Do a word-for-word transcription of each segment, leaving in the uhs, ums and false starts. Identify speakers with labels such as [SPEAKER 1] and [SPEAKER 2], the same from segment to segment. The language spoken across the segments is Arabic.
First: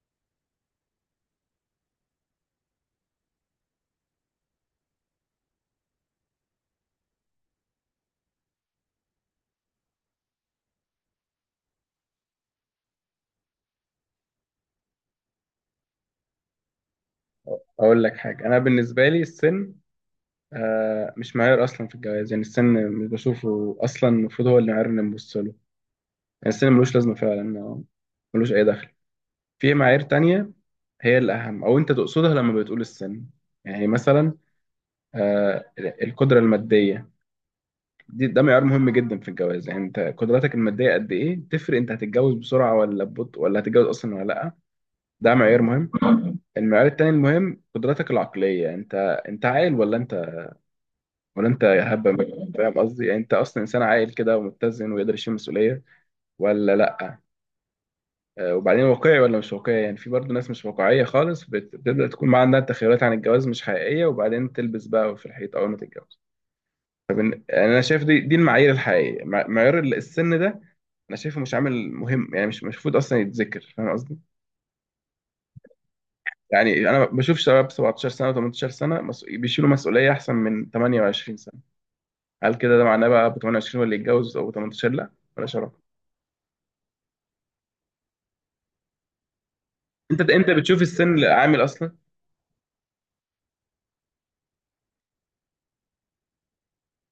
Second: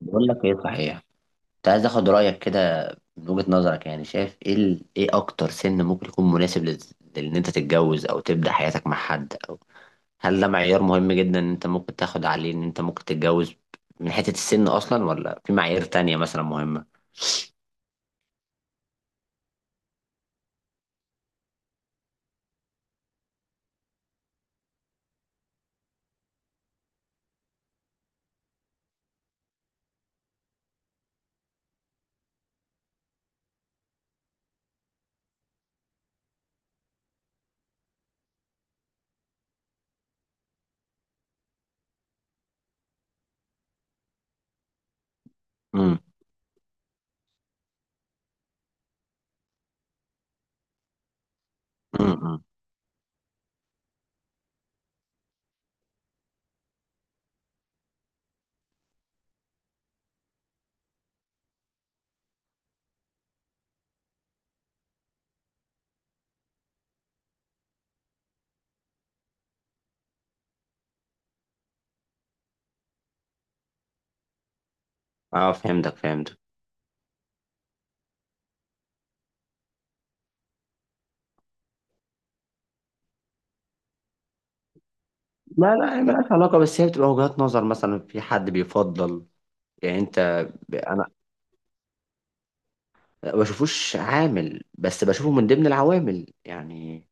[SPEAKER 1] بقول لك ايه صحيح. كنت عايز اخد رايك كده. من وجهة نظرك يعني شايف ايه ال... ايه اكتر سن ممكن يكون مناسب لل... لان انت تتجوز او تبدا حياتك مع حد، او هل ده معيار مهم جدا ان انت ممكن تاخد عليه ان انت ممكن تتجوز من حته السن اصلا، ولا في معايير تانية مثلا مهمه؟
[SPEAKER 2] اقول لك حاجه. انا بالنسبه لي السن آه مش معيار اصلا في الجواز، يعني السن مش بشوفه اصلا، المفروض هو اللي معيار اللي نبص له. يعني السن ملوش لازمه فعلا، آه، ملوش اي دخل. في معايير تانية هي الاهم او انت تقصدها لما بتقول السن؟ يعني مثلا آه القدره الماديه، دي ده معيار مهم جدا في الجواز. يعني انت قدراتك الماديه قد ايه تفرق، انت هتتجوز بسرعه ولا ببطء، ولا هتتجوز اصلا ولا لا. ده معيار مهم.
[SPEAKER 1] امم
[SPEAKER 2] المعيار التاني المهم قدراتك العقليه، انت انت عاقل ولا انت، ولا انت يا
[SPEAKER 1] امم
[SPEAKER 2] هبه
[SPEAKER 1] امم.
[SPEAKER 2] م- فاهم قصدي؟ يعني انت اصلا انسان عاقل كده ومتزن ويقدر يشيل مسؤوليه ولا لا. آه، وبعدين واقعي ولا مش واقعي، يعني في برضه ناس مش واقعيه خالص، بت- بتبدا تكون ما عندها تخيلات عن الجواز مش حقيقيه، وبعدين تلبس بقى في الحيط اول ما تتجوز. فبن... انا شايف دي دي المعايير الحقيقيه. مع- معيار ال- السن ده انا شايفه مش عامل مهم، يعني مش مش المفروض اصلا يتذكر، فاهم قصدي؟
[SPEAKER 1] اه، فهمتك فهمتك
[SPEAKER 2] يعني انا بشوف شباب سبعتاشر سنه و18 سنه مس- بيشيلوا مسؤوليه احسن من ثمانية وعشرون سنه. هل كده ده معناه بقى ب ثمانية وعشرون ولا يتجوز او ثمانية عشر لا؟ ولا شرف.
[SPEAKER 1] لا لا، هي ملهاش علاقه، بس هي بتبقى وجهات نظر. مثلا في حد بيفضل، يعني
[SPEAKER 2] انت
[SPEAKER 1] انت
[SPEAKER 2] انت
[SPEAKER 1] ب...
[SPEAKER 2] بتشوف
[SPEAKER 1] انا
[SPEAKER 2] السن عامل اصلا؟
[SPEAKER 1] ما بشوفوش عامل، بس بشوفه من ضمن العوامل. يعني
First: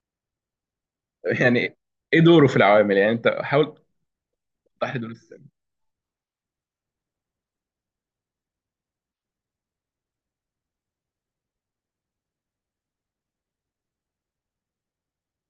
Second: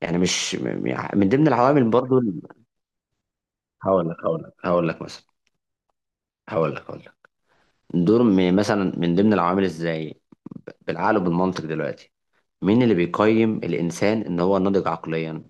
[SPEAKER 1] يعني مش م- م- من ضمن
[SPEAKER 2] يعني
[SPEAKER 1] العوامل برضو
[SPEAKER 2] ايه
[SPEAKER 1] ال-
[SPEAKER 2] دوره في العوامل؟ يعني انت حاول
[SPEAKER 1] هقول لك هقول لك هقول
[SPEAKER 2] توضح لي
[SPEAKER 1] لك
[SPEAKER 2] دور
[SPEAKER 1] مثلا.
[SPEAKER 2] السن.
[SPEAKER 1] هقول لك هقول لك دور م- مثلا من ضمن العوامل ازاي، بالعقل وبالمنطق دلوقتي. مين اللي بيقيم الانسان ان هو ناضج عقليا؟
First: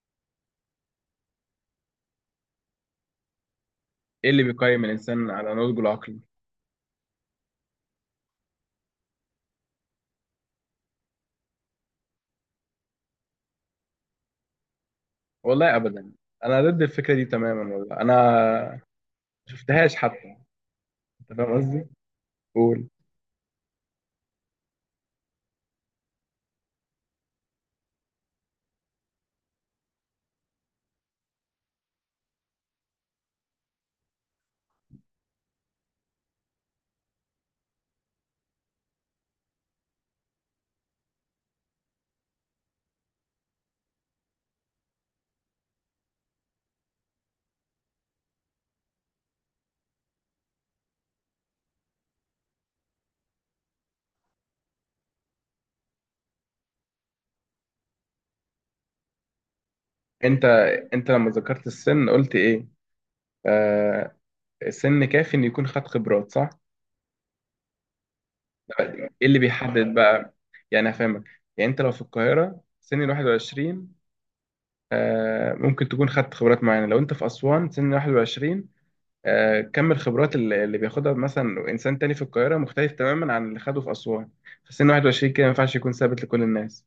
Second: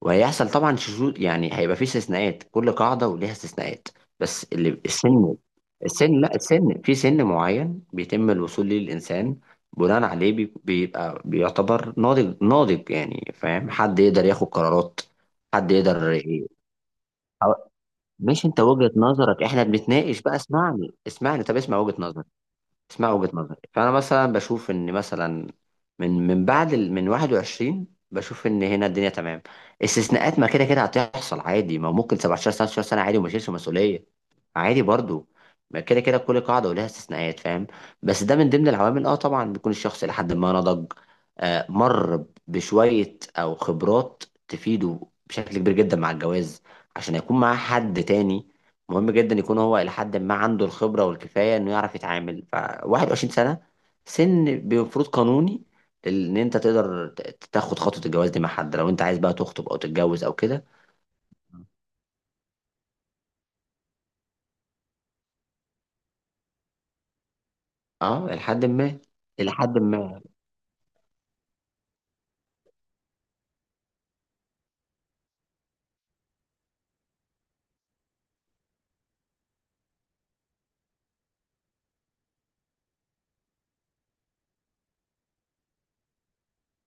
[SPEAKER 1] وهيحصل طبعا شذوذ، يعني هيبقى فيه استثناءات، كل قاعده وليها استثناءات.
[SPEAKER 2] ايه اللي
[SPEAKER 1] بس اللي
[SPEAKER 2] بيقيم الانسان
[SPEAKER 1] السن،
[SPEAKER 2] على نضجه العقلي؟
[SPEAKER 1] السن، لا، السن في سن معين بيتم الوصول ليه الانسان، بناء عليه بي- بيبقى بيعتبر ناضج ناضج، يعني فاهم، حد يقدر ياخد قرارات، حد
[SPEAKER 2] والله
[SPEAKER 1] يقدر.
[SPEAKER 2] ابدا، انا ضد الفكره دي تماما. والله
[SPEAKER 1] مش انت
[SPEAKER 2] انا
[SPEAKER 1] وجهة نظرك،
[SPEAKER 2] ما
[SPEAKER 1] احنا
[SPEAKER 2] شفتهاش
[SPEAKER 1] بنتناقش
[SPEAKER 2] حتى،
[SPEAKER 1] بقى، اسمعني
[SPEAKER 2] انت
[SPEAKER 1] اسمعني
[SPEAKER 2] فاهم
[SPEAKER 1] طب اسمع
[SPEAKER 2] قصدي؟
[SPEAKER 1] وجهة نظري.
[SPEAKER 2] قول.
[SPEAKER 1] اسمع وجهة نظري. فانا مثلا بشوف ان مثلا، من من بعد ال... من واحد وعشرين بشوف ان هنا الدنيا تمام. استثناءات، ما كده كده هتحصل عادي. ما ممكن سبعة عشر تسعتاشر سنة عادي وما يشيلش مسؤولية عادي برضو. ما كده كده كل قاعدة ولها استثناءات، فاهم؟ بس ده من ضمن العوامل، اه طبعا بيكون الشخص الى حد ما نضج، آه، مر بشوية او خبرات تفيده بشكل كبير جدا مع الجواز، عشان يكون معاه حد تاني. مهم جدا يكون هو إلى حد ما عنده الخبرة والكفاية إنه يعرف يتعامل. فواحد وعشرين سنة سن بمفروض قانوني إن أنت تقدر ت- تاخد خطوة الجواز دي مع حد، لو أنت عايز بقى تخطب أو تتجوز أو
[SPEAKER 2] انت
[SPEAKER 1] كده.
[SPEAKER 2] انت لما ذكرت السن قلت ايه؟ آه، السن كافي ان يكون خد خبرات، صح؟
[SPEAKER 1] أه إلى حد ما.
[SPEAKER 2] ايه اللي
[SPEAKER 1] إلى حد
[SPEAKER 2] بيحدد
[SPEAKER 1] ما.
[SPEAKER 2] بقى؟ يعني هفهمك. يعني انت لو في القاهره سن واحد وعشرين، آه ممكن تكون خدت خبرات معينه. لو انت في اسوان سن واحد وعشرين، آه، كم الخبرات اللي اللي بياخدها مثلا انسان تاني في القاهره مختلف تماما عن اللي خده في اسوان في سن واحد وعشرين كده. ما ينفعش يكون ثابت لكل الناس،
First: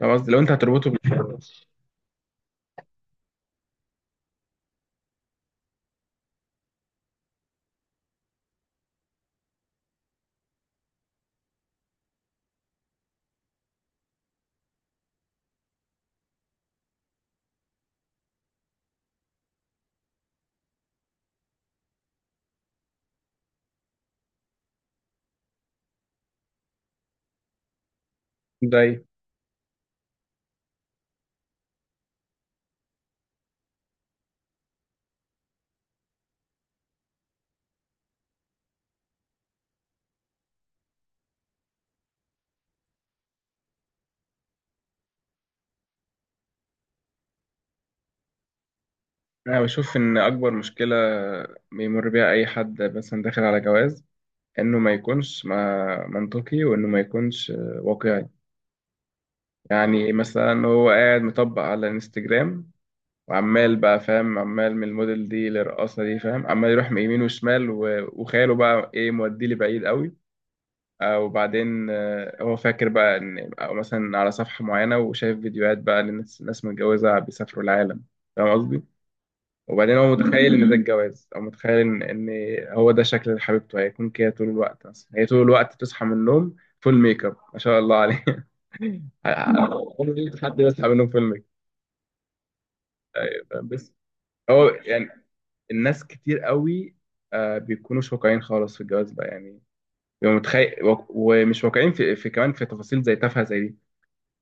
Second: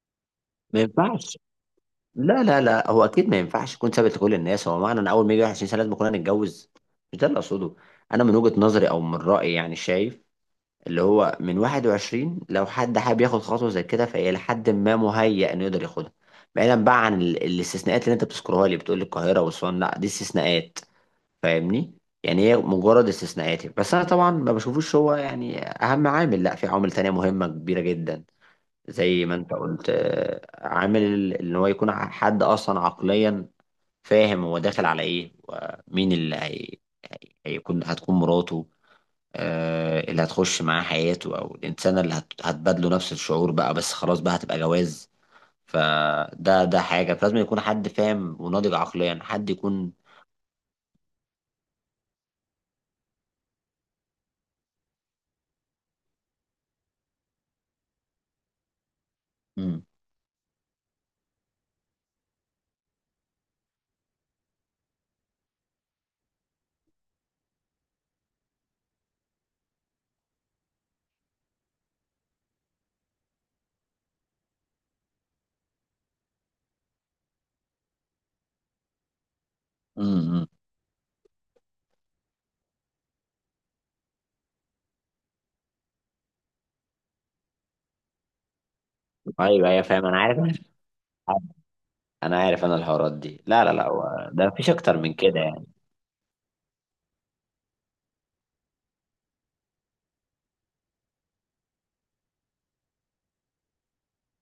[SPEAKER 2] فاهم قصدي؟ لو انت
[SPEAKER 1] ما
[SPEAKER 2] هتربطه بال-
[SPEAKER 1] ينفعش. لا لا لا، هو أكيد ما ينفعش يكون ثابت لكل الناس. هو معنى إن أول ما يجي واحد وعشرين سنة لازم كلنا نتجوز؟ مش ده اللي أقصده. أنا من وجهة نظري أو من رأيي يعني شايف اللي هو من واحد وعشرين، لو حد حابب ياخد خطوة زي كده، فهي لحد ما مهيأ انه يقدر ياخدها. بعيدا بقى عن ال- الاستثناءات اللي انت بتذكرها لي، بتقول لي القاهرة وأسوان. لا، دي استثناءات، فاهمني؟ يعني هي مجرد استثناءات. بس انا طبعا ما بشوفوش هو يعني اهم عامل، لا، في عوامل تانية مهمة كبيرة جدا،
[SPEAKER 2] ده إيه؟
[SPEAKER 1] زي ما انت قلت، آه، عامل ال- ان هو يكون ع- حد اصلا عقليا فاهم هو داخل على ايه، ومين اللي هي... هيكون هتكون مراته، آه، اللي هتخش معاه حياته، او الانسانه اللي هت- هتبادله نفس الشعور. بقى بس خلاص بقى، هتبقى جواز. فده ده حاجه، فلازم يكون حد فاهم وناضج عقليا، حد
[SPEAKER 2] انا
[SPEAKER 1] يكون.
[SPEAKER 2] بشوف ان اكبر مشكله بيمر بيها اي حد مثلا داخل على جواز، انه ما يكونش ما منطقي، وانه ما يكونش آه، واقعي.
[SPEAKER 1] مم.
[SPEAKER 2] يعني مثلا هو قاعد مطبق على الانستجرام، وعمال بقى فاهم، عمال من الموديل دي للرقاصه دي، فاهم، عمال يروح من يمين وشمال، و- وخياله بقى ايه موديه لبعيد قوي. آه، وبعدين آه، هو فاكر بقى ان، او مثلا على صفحة معينة وشايف فيديوهات بقى لناس، ناس متجوزة بيسافروا العالم، فاهم قصدي؟ وبعدين هو
[SPEAKER 1] امم.
[SPEAKER 2] متخيل ان ده الجواز، او متخيل ان ان هو ده شكل حبيبته هيكون كده طول الوقت. مثلا هي طول الوقت بتصحى من النوم فول ميك اب، ما شاء الله عليه.
[SPEAKER 1] ايوه
[SPEAKER 2] أنا
[SPEAKER 1] ايوه، فاهم، انا عارف،
[SPEAKER 2] مفيش حد بيصحى من النوم فول ميك
[SPEAKER 1] انا عارف، انا الحوارات
[SPEAKER 2] اب.
[SPEAKER 1] دي،
[SPEAKER 2] أيوة،
[SPEAKER 1] لا لا لا،
[SPEAKER 2] بس
[SPEAKER 1] هو ده،
[SPEAKER 2] هو
[SPEAKER 1] مفيش اكتر
[SPEAKER 2] يعني
[SPEAKER 1] من كده يعني.
[SPEAKER 2] الناس كتير قوي آه، بيكونوا مش واقعيين خالص في الجواز بقى، يعني بيبقوا متخيل، ومش واقعيين في, في كمان في تفاصيل زي تافهة زي دي.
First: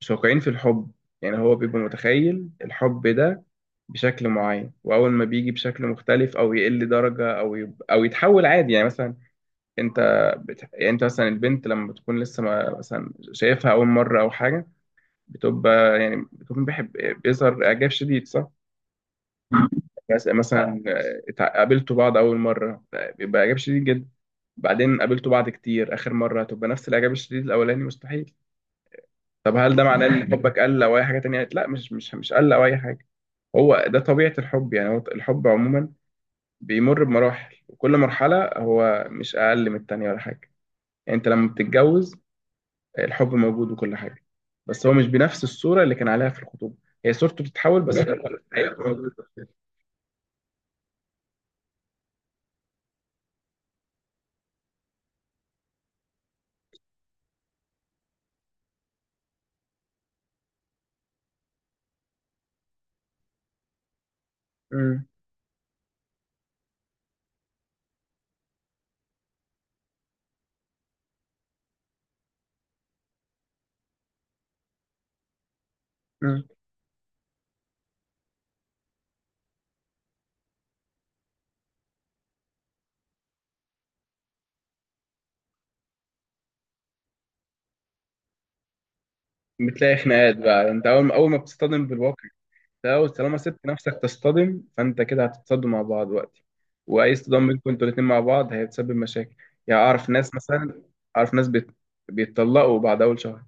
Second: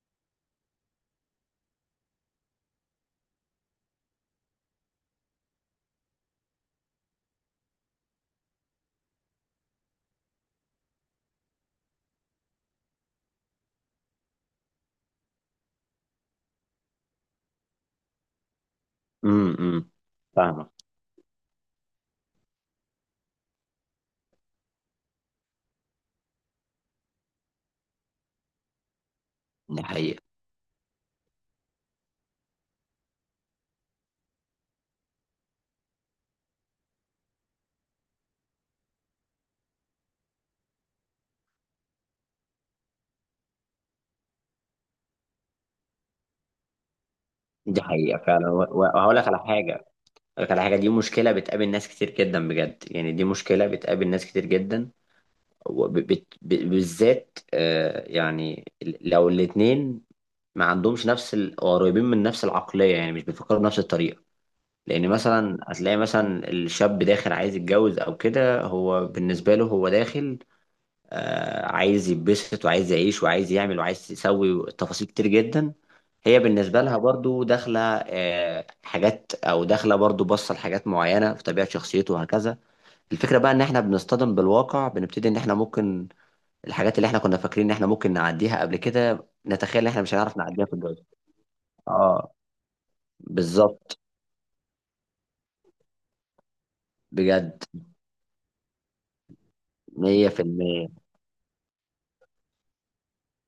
[SPEAKER 2] مش واقعيين في الحب. يعني هو بيبقى متخيل الحب ده بشكل معين، واول ما بيجي بشكل مختلف او يقل درجه، او يب... او يتحول عادي. يعني مثلا انت بت... يعني انت مثلا البنت لما بتكون لسه ما مثلا شايفها اول مره او حاجه، بتبقى يعني بتكون بيحب، بيظهر اعجاب شديد صح؟
[SPEAKER 1] امم. أمم.
[SPEAKER 2] بس-
[SPEAKER 1] فاهمك.
[SPEAKER 2] مثلا آه، اتع- قابلتوا بعض اول مره، بيبقى اعجاب شديد جدا. بعدين قابلتوا بعض كتير، اخر مره هتبقى نفس الاعجاب الشديد الاولاني، مستحيل. طب هل
[SPEAKER 1] دي
[SPEAKER 2] ده معناه
[SPEAKER 1] حقيقه.
[SPEAKER 2] ان حبك قل او اي حاجه تانية؟ لا، مش مش مش قل او اي حاجه. هو ده طبيعه الحب. يعني هو الحب عموما بيمر بمراحل، وكل مرحله هو مش اقل من التانية ولا حاجه. يعني انت لما بتتجوز الحب موجود وكل حاجه، بس هو مش بنفس الصوره اللي كان عليها في الخطوبه. هي صورته بتتحول،
[SPEAKER 1] دي
[SPEAKER 2] بس
[SPEAKER 1] حقيقه فعلا، و-
[SPEAKER 2] هيبقى
[SPEAKER 1] و-
[SPEAKER 2] موجود.
[SPEAKER 1] وهقول لك على حاجه، هقول لك على حاجه. دي مشكله بتقابل ناس كتير جدا، بجد يعني، دي مشكله بتقابل ناس كتير جدا. وبت- ب- بالذات آه، يعني ال- لو الاتنين ما عندهمش نفس ال- قريبين من نفس العقلية، يعني مش بيفكروا بنفس الطريقة.
[SPEAKER 2] مم.
[SPEAKER 1] لأن مثلا هتلاقي مثلا الشاب داخل عايز يتجوز أو كده، هو بالنسبة له هو داخل، آه، عايز يتبسط وعايز يعيش وعايز يعمل وعايز يسوي تفاصيل كتير جدا. هي
[SPEAKER 2] مم.
[SPEAKER 1] بالنسبة لها برضو داخلة، آه، حاجات، أو داخلة برضو بصة لحاجات معينة في طبيعة شخصيته، وهكذا. الفكرة بقى إن إحنا بنصطدم بالواقع، بنبتدي إن إحنا ممكن، الحاجات اللي احنا كنا فاكرين ان احنا ممكن نعديها قبل كده، نتخيل ان
[SPEAKER 2] بتلاقي
[SPEAKER 1] احنا مش
[SPEAKER 2] خناقات
[SPEAKER 1] هنعرف نعديها
[SPEAKER 2] بقى
[SPEAKER 1] في
[SPEAKER 2] انت
[SPEAKER 1] الجواز.
[SPEAKER 2] اول اول ما بتصطدم بالواقع.
[SPEAKER 1] اه.
[SPEAKER 2] لو طالما سبت نفسك
[SPEAKER 1] بالظبط.
[SPEAKER 2] تصطدم، فانت كده هتتصدموا مع بعض وقتي. واي اصطدام
[SPEAKER 1] بجد.
[SPEAKER 2] بينكم انتوا الاتنين مع بعض هيتسبب مشاكل. يعني اعرف ناس مثلا،
[SPEAKER 1] مية في المية.
[SPEAKER 2] اعرف ناس بيت... بيتطلقوا بعد اول شهر.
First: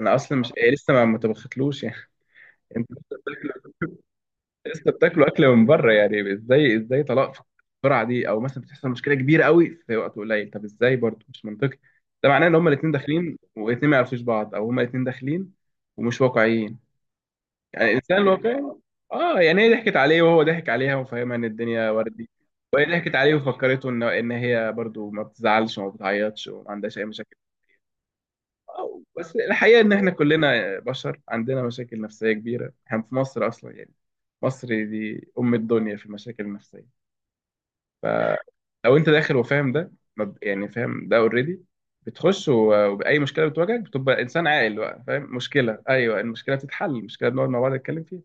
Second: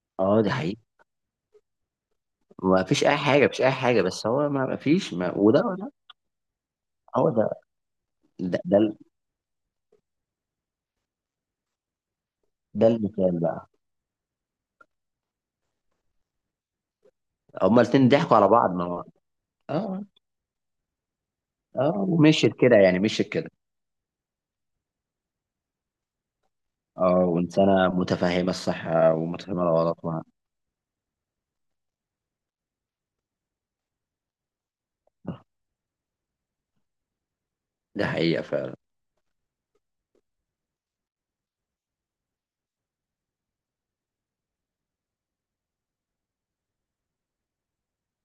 [SPEAKER 2] انا اصلا
[SPEAKER 1] اه دي
[SPEAKER 2] مش إيه،
[SPEAKER 1] حقيقة.
[SPEAKER 2] لسه ما ما تبختلوش يعني.
[SPEAKER 1] ما
[SPEAKER 2] انت لسه
[SPEAKER 1] فيش اي حاجة، مش اي
[SPEAKER 2] بتاكلوا،
[SPEAKER 1] حاجة، بس هو ما ما
[SPEAKER 2] لسه
[SPEAKER 1] فيش
[SPEAKER 2] بتاكلوا
[SPEAKER 1] ما
[SPEAKER 2] اكل من
[SPEAKER 1] وده
[SPEAKER 2] بره،
[SPEAKER 1] ولا.
[SPEAKER 2] يعني ازاي، ازاي
[SPEAKER 1] هو
[SPEAKER 2] طلاق في
[SPEAKER 1] ده.
[SPEAKER 2] السرعه دي؟ او
[SPEAKER 1] ده
[SPEAKER 2] مثلا
[SPEAKER 1] ده,
[SPEAKER 2] بتحصل
[SPEAKER 1] ال-
[SPEAKER 2] مشكله كبيره قوي في وقت قليل، طب ازاي؟ برضه مش منطقي. ده معناه ان هما
[SPEAKER 1] ده
[SPEAKER 2] الاتنين
[SPEAKER 1] المثال
[SPEAKER 2] داخلين
[SPEAKER 1] بقى.
[SPEAKER 2] والاتنين ما يعرفوش بعض، او هما الاتنين داخلين ومش واقعيين.
[SPEAKER 1] هما
[SPEAKER 2] يعني
[SPEAKER 1] الاتنين
[SPEAKER 2] انسان
[SPEAKER 1] ضحكوا على
[SPEAKER 2] واقعي.
[SPEAKER 1] بعض، ما هو.
[SPEAKER 2] اه يعني هي ضحكت
[SPEAKER 1] اه.
[SPEAKER 2] عليه وهو ضحك عليها وفاهمها ان الدنيا
[SPEAKER 1] اه،
[SPEAKER 2] وردي.
[SPEAKER 1] ومشيت كده
[SPEAKER 2] وهي
[SPEAKER 1] يعني،
[SPEAKER 2] ضحكت
[SPEAKER 1] مشيت
[SPEAKER 2] عليه
[SPEAKER 1] كده.
[SPEAKER 2] وفكرته ان ان هي برضو ما بتزعلش وما بتعيطش وما عندهاش اي
[SPEAKER 1] اه،
[SPEAKER 2] مشاكل.
[SPEAKER 1] وانسانة متفهمة الصح
[SPEAKER 2] آه، بس
[SPEAKER 1] ومتفهمة
[SPEAKER 2] الحقيقه ان
[SPEAKER 1] الغلط،
[SPEAKER 2] احنا
[SPEAKER 1] ما-
[SPEAKER 2] كلنا بشر عندنا مشاكل نفسيه كبيره. احنا في مصر اصلا يعني، مصر دي ام الدنيا في المشاكل النفسيه.
[SPEAKER 1] ده حقيقة فعلا.
[SPEAKER 2] فلو انت داخل وفاهم ده ما- يعني فاهم ده اوريدي، بتخش و- وباي مشكله بتواجهك بتبقى انسان عاقل بقى فاهم مشكله، ايوه المشكله بتتحل، المشكله بنقعد مع بعض نتكلم فيها.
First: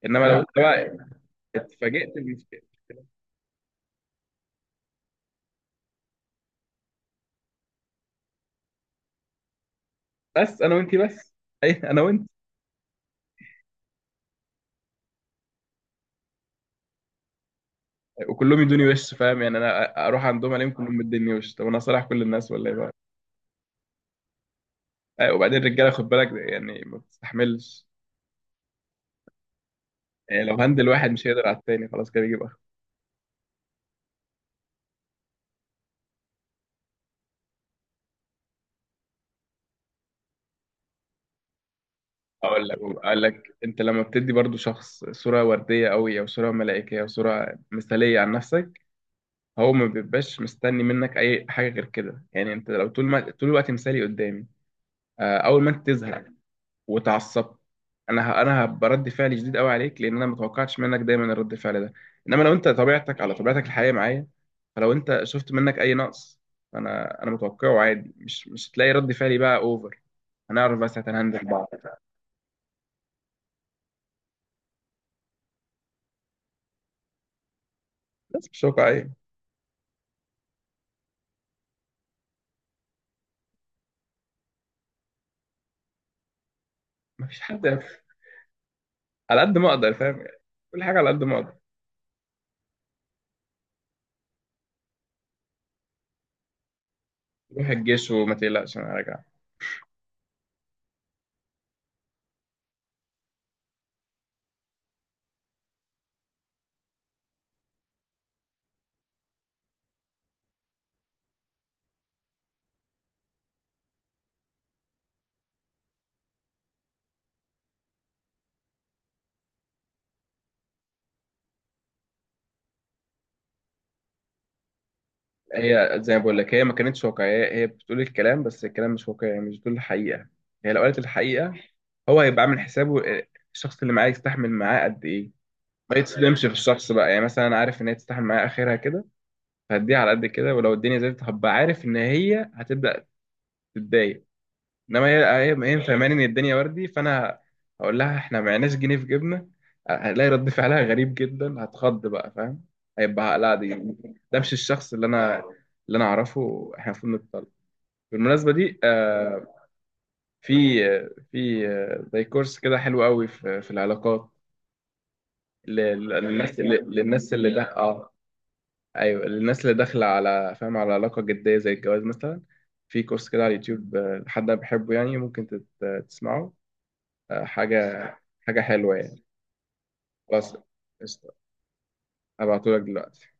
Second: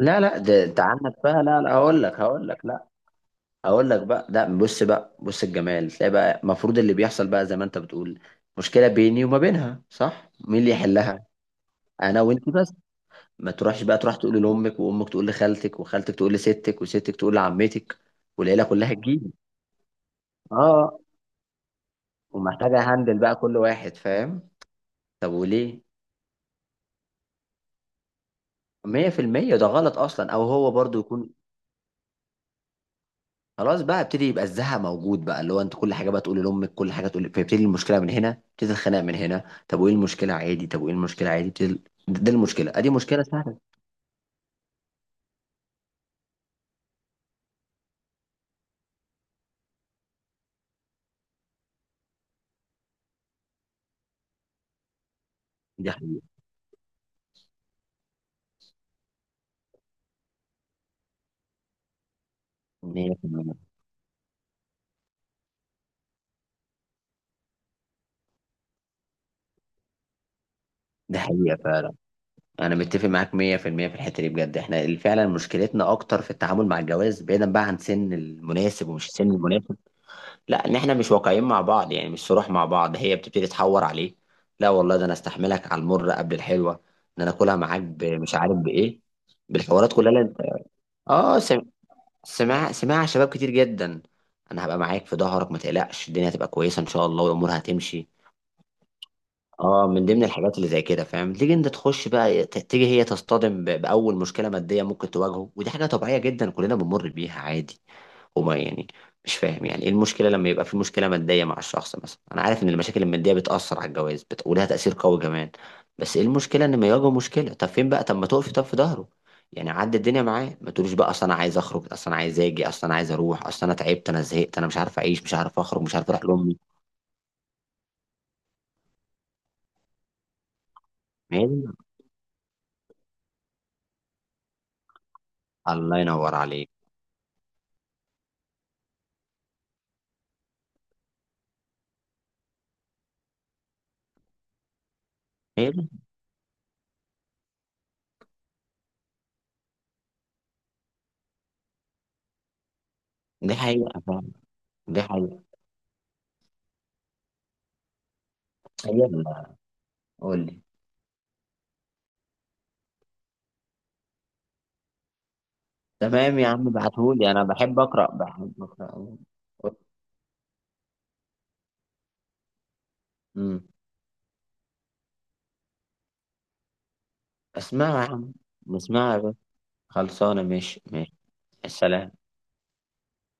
[SPEAKER 1] لا
[SPEAKER 2] انما لو
[SPEAKER 1] لا،
[SPEAKER 2] لا، انت
[SPEAKER 1] ده انت
[SPEAKER 2] بقى
[SPEAKER 1] عندك بقى، لا لا، هقول
[SPEAKER 2] اتفاجئت
[SPEAKER 1] لك هقول
[SPEAKER 2] بالفيلم.
[SPEAKER 1] لك لا، هقول لك بقى. لا بص بقى، بص الجمال. تلاقي بقى المفروض اللي بيحصل بقى زي ما انت بتقول، مشكله بيني وما بينها، صح؟ مين
[SPEAKER 2] بس
[SPEAKER 1] اللي
[SPEAKER 2] انا وانتي
[SPEAKER 1] يحلها؟
[SPEAKER 2] بس، اي انا
[SPEAKER 1] انا
[SPEAKER 2] وانت.
[SPEAKER 1] وانت بس. ما تروحش بقى تروح تقول لامك، وامك تقول لخالتك، وخالتك تقول لستك، وستك تقول لعمتك،
[SPEAKER 2] وكلهم
[SPEAKER 1] والعيله
[SPEAKER 2] يدوني
[SPEAKER 1] كلها
[SPEAKER 2] وش،
[SPEAKER 1] تجيب.
[SPEAKER 2] فاهم يعني، انا اروح عندهم الاقيهم كلهم
[SPEAKER 1] اه.
[SPEAKER 2] مديني وش. طب انا صالح كل الناس ولا ايه بقى؟
[SPEAKER 1] ومحتاجه هندل بقى كل واحد، فاهم؟
[SPEAKER 2] أي،
[SPEAKER 1] طب
[SPEAKER 2] وبعدين
[SPEAKER 1] وليه؟
[SPEAKER 2] الرجاله خد بالك يعني ما بتستحملش.
[SPEAKER 1] مية في المية ده غلط اصلا. او
[SPEAKER 2] يعني لو
[SPEAKER 1] هو
[SPEAKER 2] هندل
[SPEAKER 1] برضو
[SPEAKER 2] واحد مش
[SPEAKER 1] يكون،
[SPEAKER 2] هيقدر على التاني، خلاص كده بيجيب اخر.
[SPEAKER 1] خلاص بقى ابتدي، يبقى الزهق موجود بقى، اللي هو انت كل حاجه بقى تقول لامك، كل حاجه تقول، فيبتدي المشكله من هنا، ابتدي الخناق من هنا. طب وايه المشكله عادي؟ طب وايه المشكله عادي؟ ابتدي. دي
[SPEAKER 2] اقول
[SPEAKER 1] المشكله،
[SPEAKER 2] لك
[SPEAKER 1] ادي
[SPEAKER 2] اقول
[SPEAKER 1] مشكله
[SPEAKER 2] لك
[SPEAKER 1] سهله.
[SPEAKER 2] انت لما بتدي برضو شخص صوره ورديه قوي او صوره ملائكيه او صوره مثاليه عن نفسك، هو ما بيبقاش مستني منك اي حاجه غير كده. يعني انت لو طول ما، طول الوقت مثالي قدامي، آه، اول ما انت
[SPEAKER 1] دي حقيقه.
[SPEAKER 2] تزهق واتعصبت، انا ه... انا ه- برد فعل شديد قوي عليك، لان انا ما توقعتش منك دايما الرد فعل ده. انما لو انت طبيعتك على
[SPEAKER 1] مية في المية.
[SPEAKER 2] طبيعتك الحقيقيه معايا، فلو انت شفت منك اي نقص، انا انا متوقعه عادي، مش مش هتلاقي رد فعلي بقى اوفر. هنعرف بس
[SPEAKER 1] دي
[SPEAKER 2] هتنهندل
[SPEAKER 1] حقيقه
[SPEAKER 2] بعض.
[SPEAKER 1] فعلا، انا متفق معاك مية في المية في الحته دي بجد. احنا اللي فعلا مشكلتنا اكتر في التعامل مع الجواز، بعيدا بقى عن سن
[SPEAKER 2] بس مش
[SPEAKER 1] المناسب ومش
[SPEAKER 2] واقعيه.
[SPEAKER 1] السن المناسب. لا، ان احنا مش واقعيين مع بعض، يعني مش صروح مع بعض، هي بتبتدي تحور عليه. لا والله، ده انا استحملك على المر قبل الحلوه، ان انا
[SPEAKER 2] مفيش
[SPEAKER 1] اكلها
[SPEAKER 2] حد.
[SPEAKER 1] معاك ب- مش عارف بايه،
[SPEAKER 2] على قد ما اقدر،
[SPEAKER 1] بالحوارات كلها
[SPEAKER 2] فاهم
[SPEAKER 1] اللي انت.
[SPEAKER 2] يعني، كل حاجه على قد ما
[SPEAKER 1] اه
[SPEAKER 2] اقدر.
[SPEAKER 1] سم- سمع، سمع، شباب كتير جدا، انا هبقى معاك في ظهرك، ما تقلقش، الدنيا هتبقى كويسه ان شاء الله، والامور
[SPEAKER 2] روح
[SPEAKER 1] هتمشي.
[SPEAKER 2] الجيش وما تقلقش انا راجع.
[SPEAKER 1] اه، من ضمن الحاجات اللي زي كده، فاهم، تيجي انت تخش بقى ت- تيجي هي تصطدم ب- باول مشكله ماديه ممكن تواجهه. ودي حاجه طبيعيه جدا، كلنا بنمر بيها عادي. وما يعني، مش فاهم يعني ايه المشكله لما يبقى في مشكله ماديه مع الشخص. مثلا انا عارف ان المشاكل الماديه بتاثر على الجواز، بت... ولها تاثير قوي كمان. بس ايه المشكله ان ما يواجه مشكله؟ طب فين بقى؟ طب ما تقفي طب في ظهره، يعني عدي الدنيا معاه، ما تقوليش بقى اصل انا عايز اخرج، اصل انا عايز اجي، اصل انا عايز اروح، اصل انا تعبت، انا زهقت، انا مش عارف اعيش، مش عارف اخرج، مش
[SPEAKER 2] هي
[SPEAKER 1] عارف
[SPEAKER 2] زي ما
[SPEAKER 1] اروح
[SPEAKER 2] بقول لك،
[SPEAKER 1] لامي.
[SPEAKER 2] هي ما كانتش واقعية، هي بتقول الكلام بس الكلام مش واقعي، يعني مش بتقول الحقيقة. هي لو قالت
[SPEAKER 1] ما هي
[SPEAKER 2] الحقيقة
[SPEAKER 1] دي-
[SPEAKER 2] هو هيبقى عامل حسابه، آه، الشخص اللي معاه يستحمل معاه قد ايه، ما
[SPEAKER 1] الله ينور
[SPEAKER 2] يتصدمش في
[SPEAKER 1] عليك.
[SPEAKER 2] الشخص بقى. يعني مثلا انا عارف ان هي تستحمل معايا اخرها كده، فهديها على قد كده. ولو الدنيا زادت هبقى عارف ان هي هتبدأ تتضايق. انما هي هي
[SPEAKER 1] ما هي
[SPEAKER 2] هي
[SPEAKER 1] دي.
[SPEAKER 2] فاهماني ان الدنيا وردي، فانا هقول لها احنا معناش جنيه في جيبنا، هلاقي رد فعلها غريب جدا، هتخض بقى، فاهم؟ هيبقى لا
[SPEAKER 1] دي
[SPEAKER 2] دي
[SPEAKER 1] حقيقه فعلا.
[SPEAKER 2] ده مش الشخص
[SPEAKER 1] دي
[SPEAKER 2] اللي انا،
[SPEAKER 1] حقيقه.
[SPEAKER 2] اللي انا اعرفه، احنا المفروض نتطلق. بالمناسبه دي، آه
[SPEAKER 1] يلا قول لي.
[SPEAKER 2] في آه، في آه، زي كورس كده حلو قوي في, في العلاقات، لل-
[SPEAKER 1] تمام يا
[SPEAKER 2] للناس
[SPEAKER 1] عم،
[SPEAKER 2] اللي
[SPEAKER 1] ابعتهولي،
[SPEAKER 2] للناس
[SPEAKER 1] انا
[SPEAKER 2] اللي ده
[SPEAKER 1] بحب اقرا،
[SPEAKER 2] اه،
[SPEAKER 1] بحب اقرا أوي.
[SPEAKER 2] ايوه، للناس اللي
[SPEAKER 1] قول.
[SPEAKER 2] داخله على فاهم على علاقه جديه زي الجواز مثلا. في كورس كده على
[SPEAKER 1] مم.
[SPEAKER 2] اليوتيوب، آه، حد أنا بحبه، يعني ممكن تت- تسمعه. آه،
[SPEAKER 1] اسمعها
[SPEAKER 2] حاجة
[SPEAKER 1] يا عم.
[SPEAKER 2] حاجة حلوة
[SPEAKER 1] اسمعها يا
[SPEAKER 2] يعني.
[SPEAKER 1] باشا. خلصانة،
[SPEAKER 2] خلاص،
[SPEAKER 1] ماشي ماشي.
[SPEAKER 2] قشطة.
[SPEAKER 1] السلام.
[SPEAKER 2] هبعتهولك دلوقتي.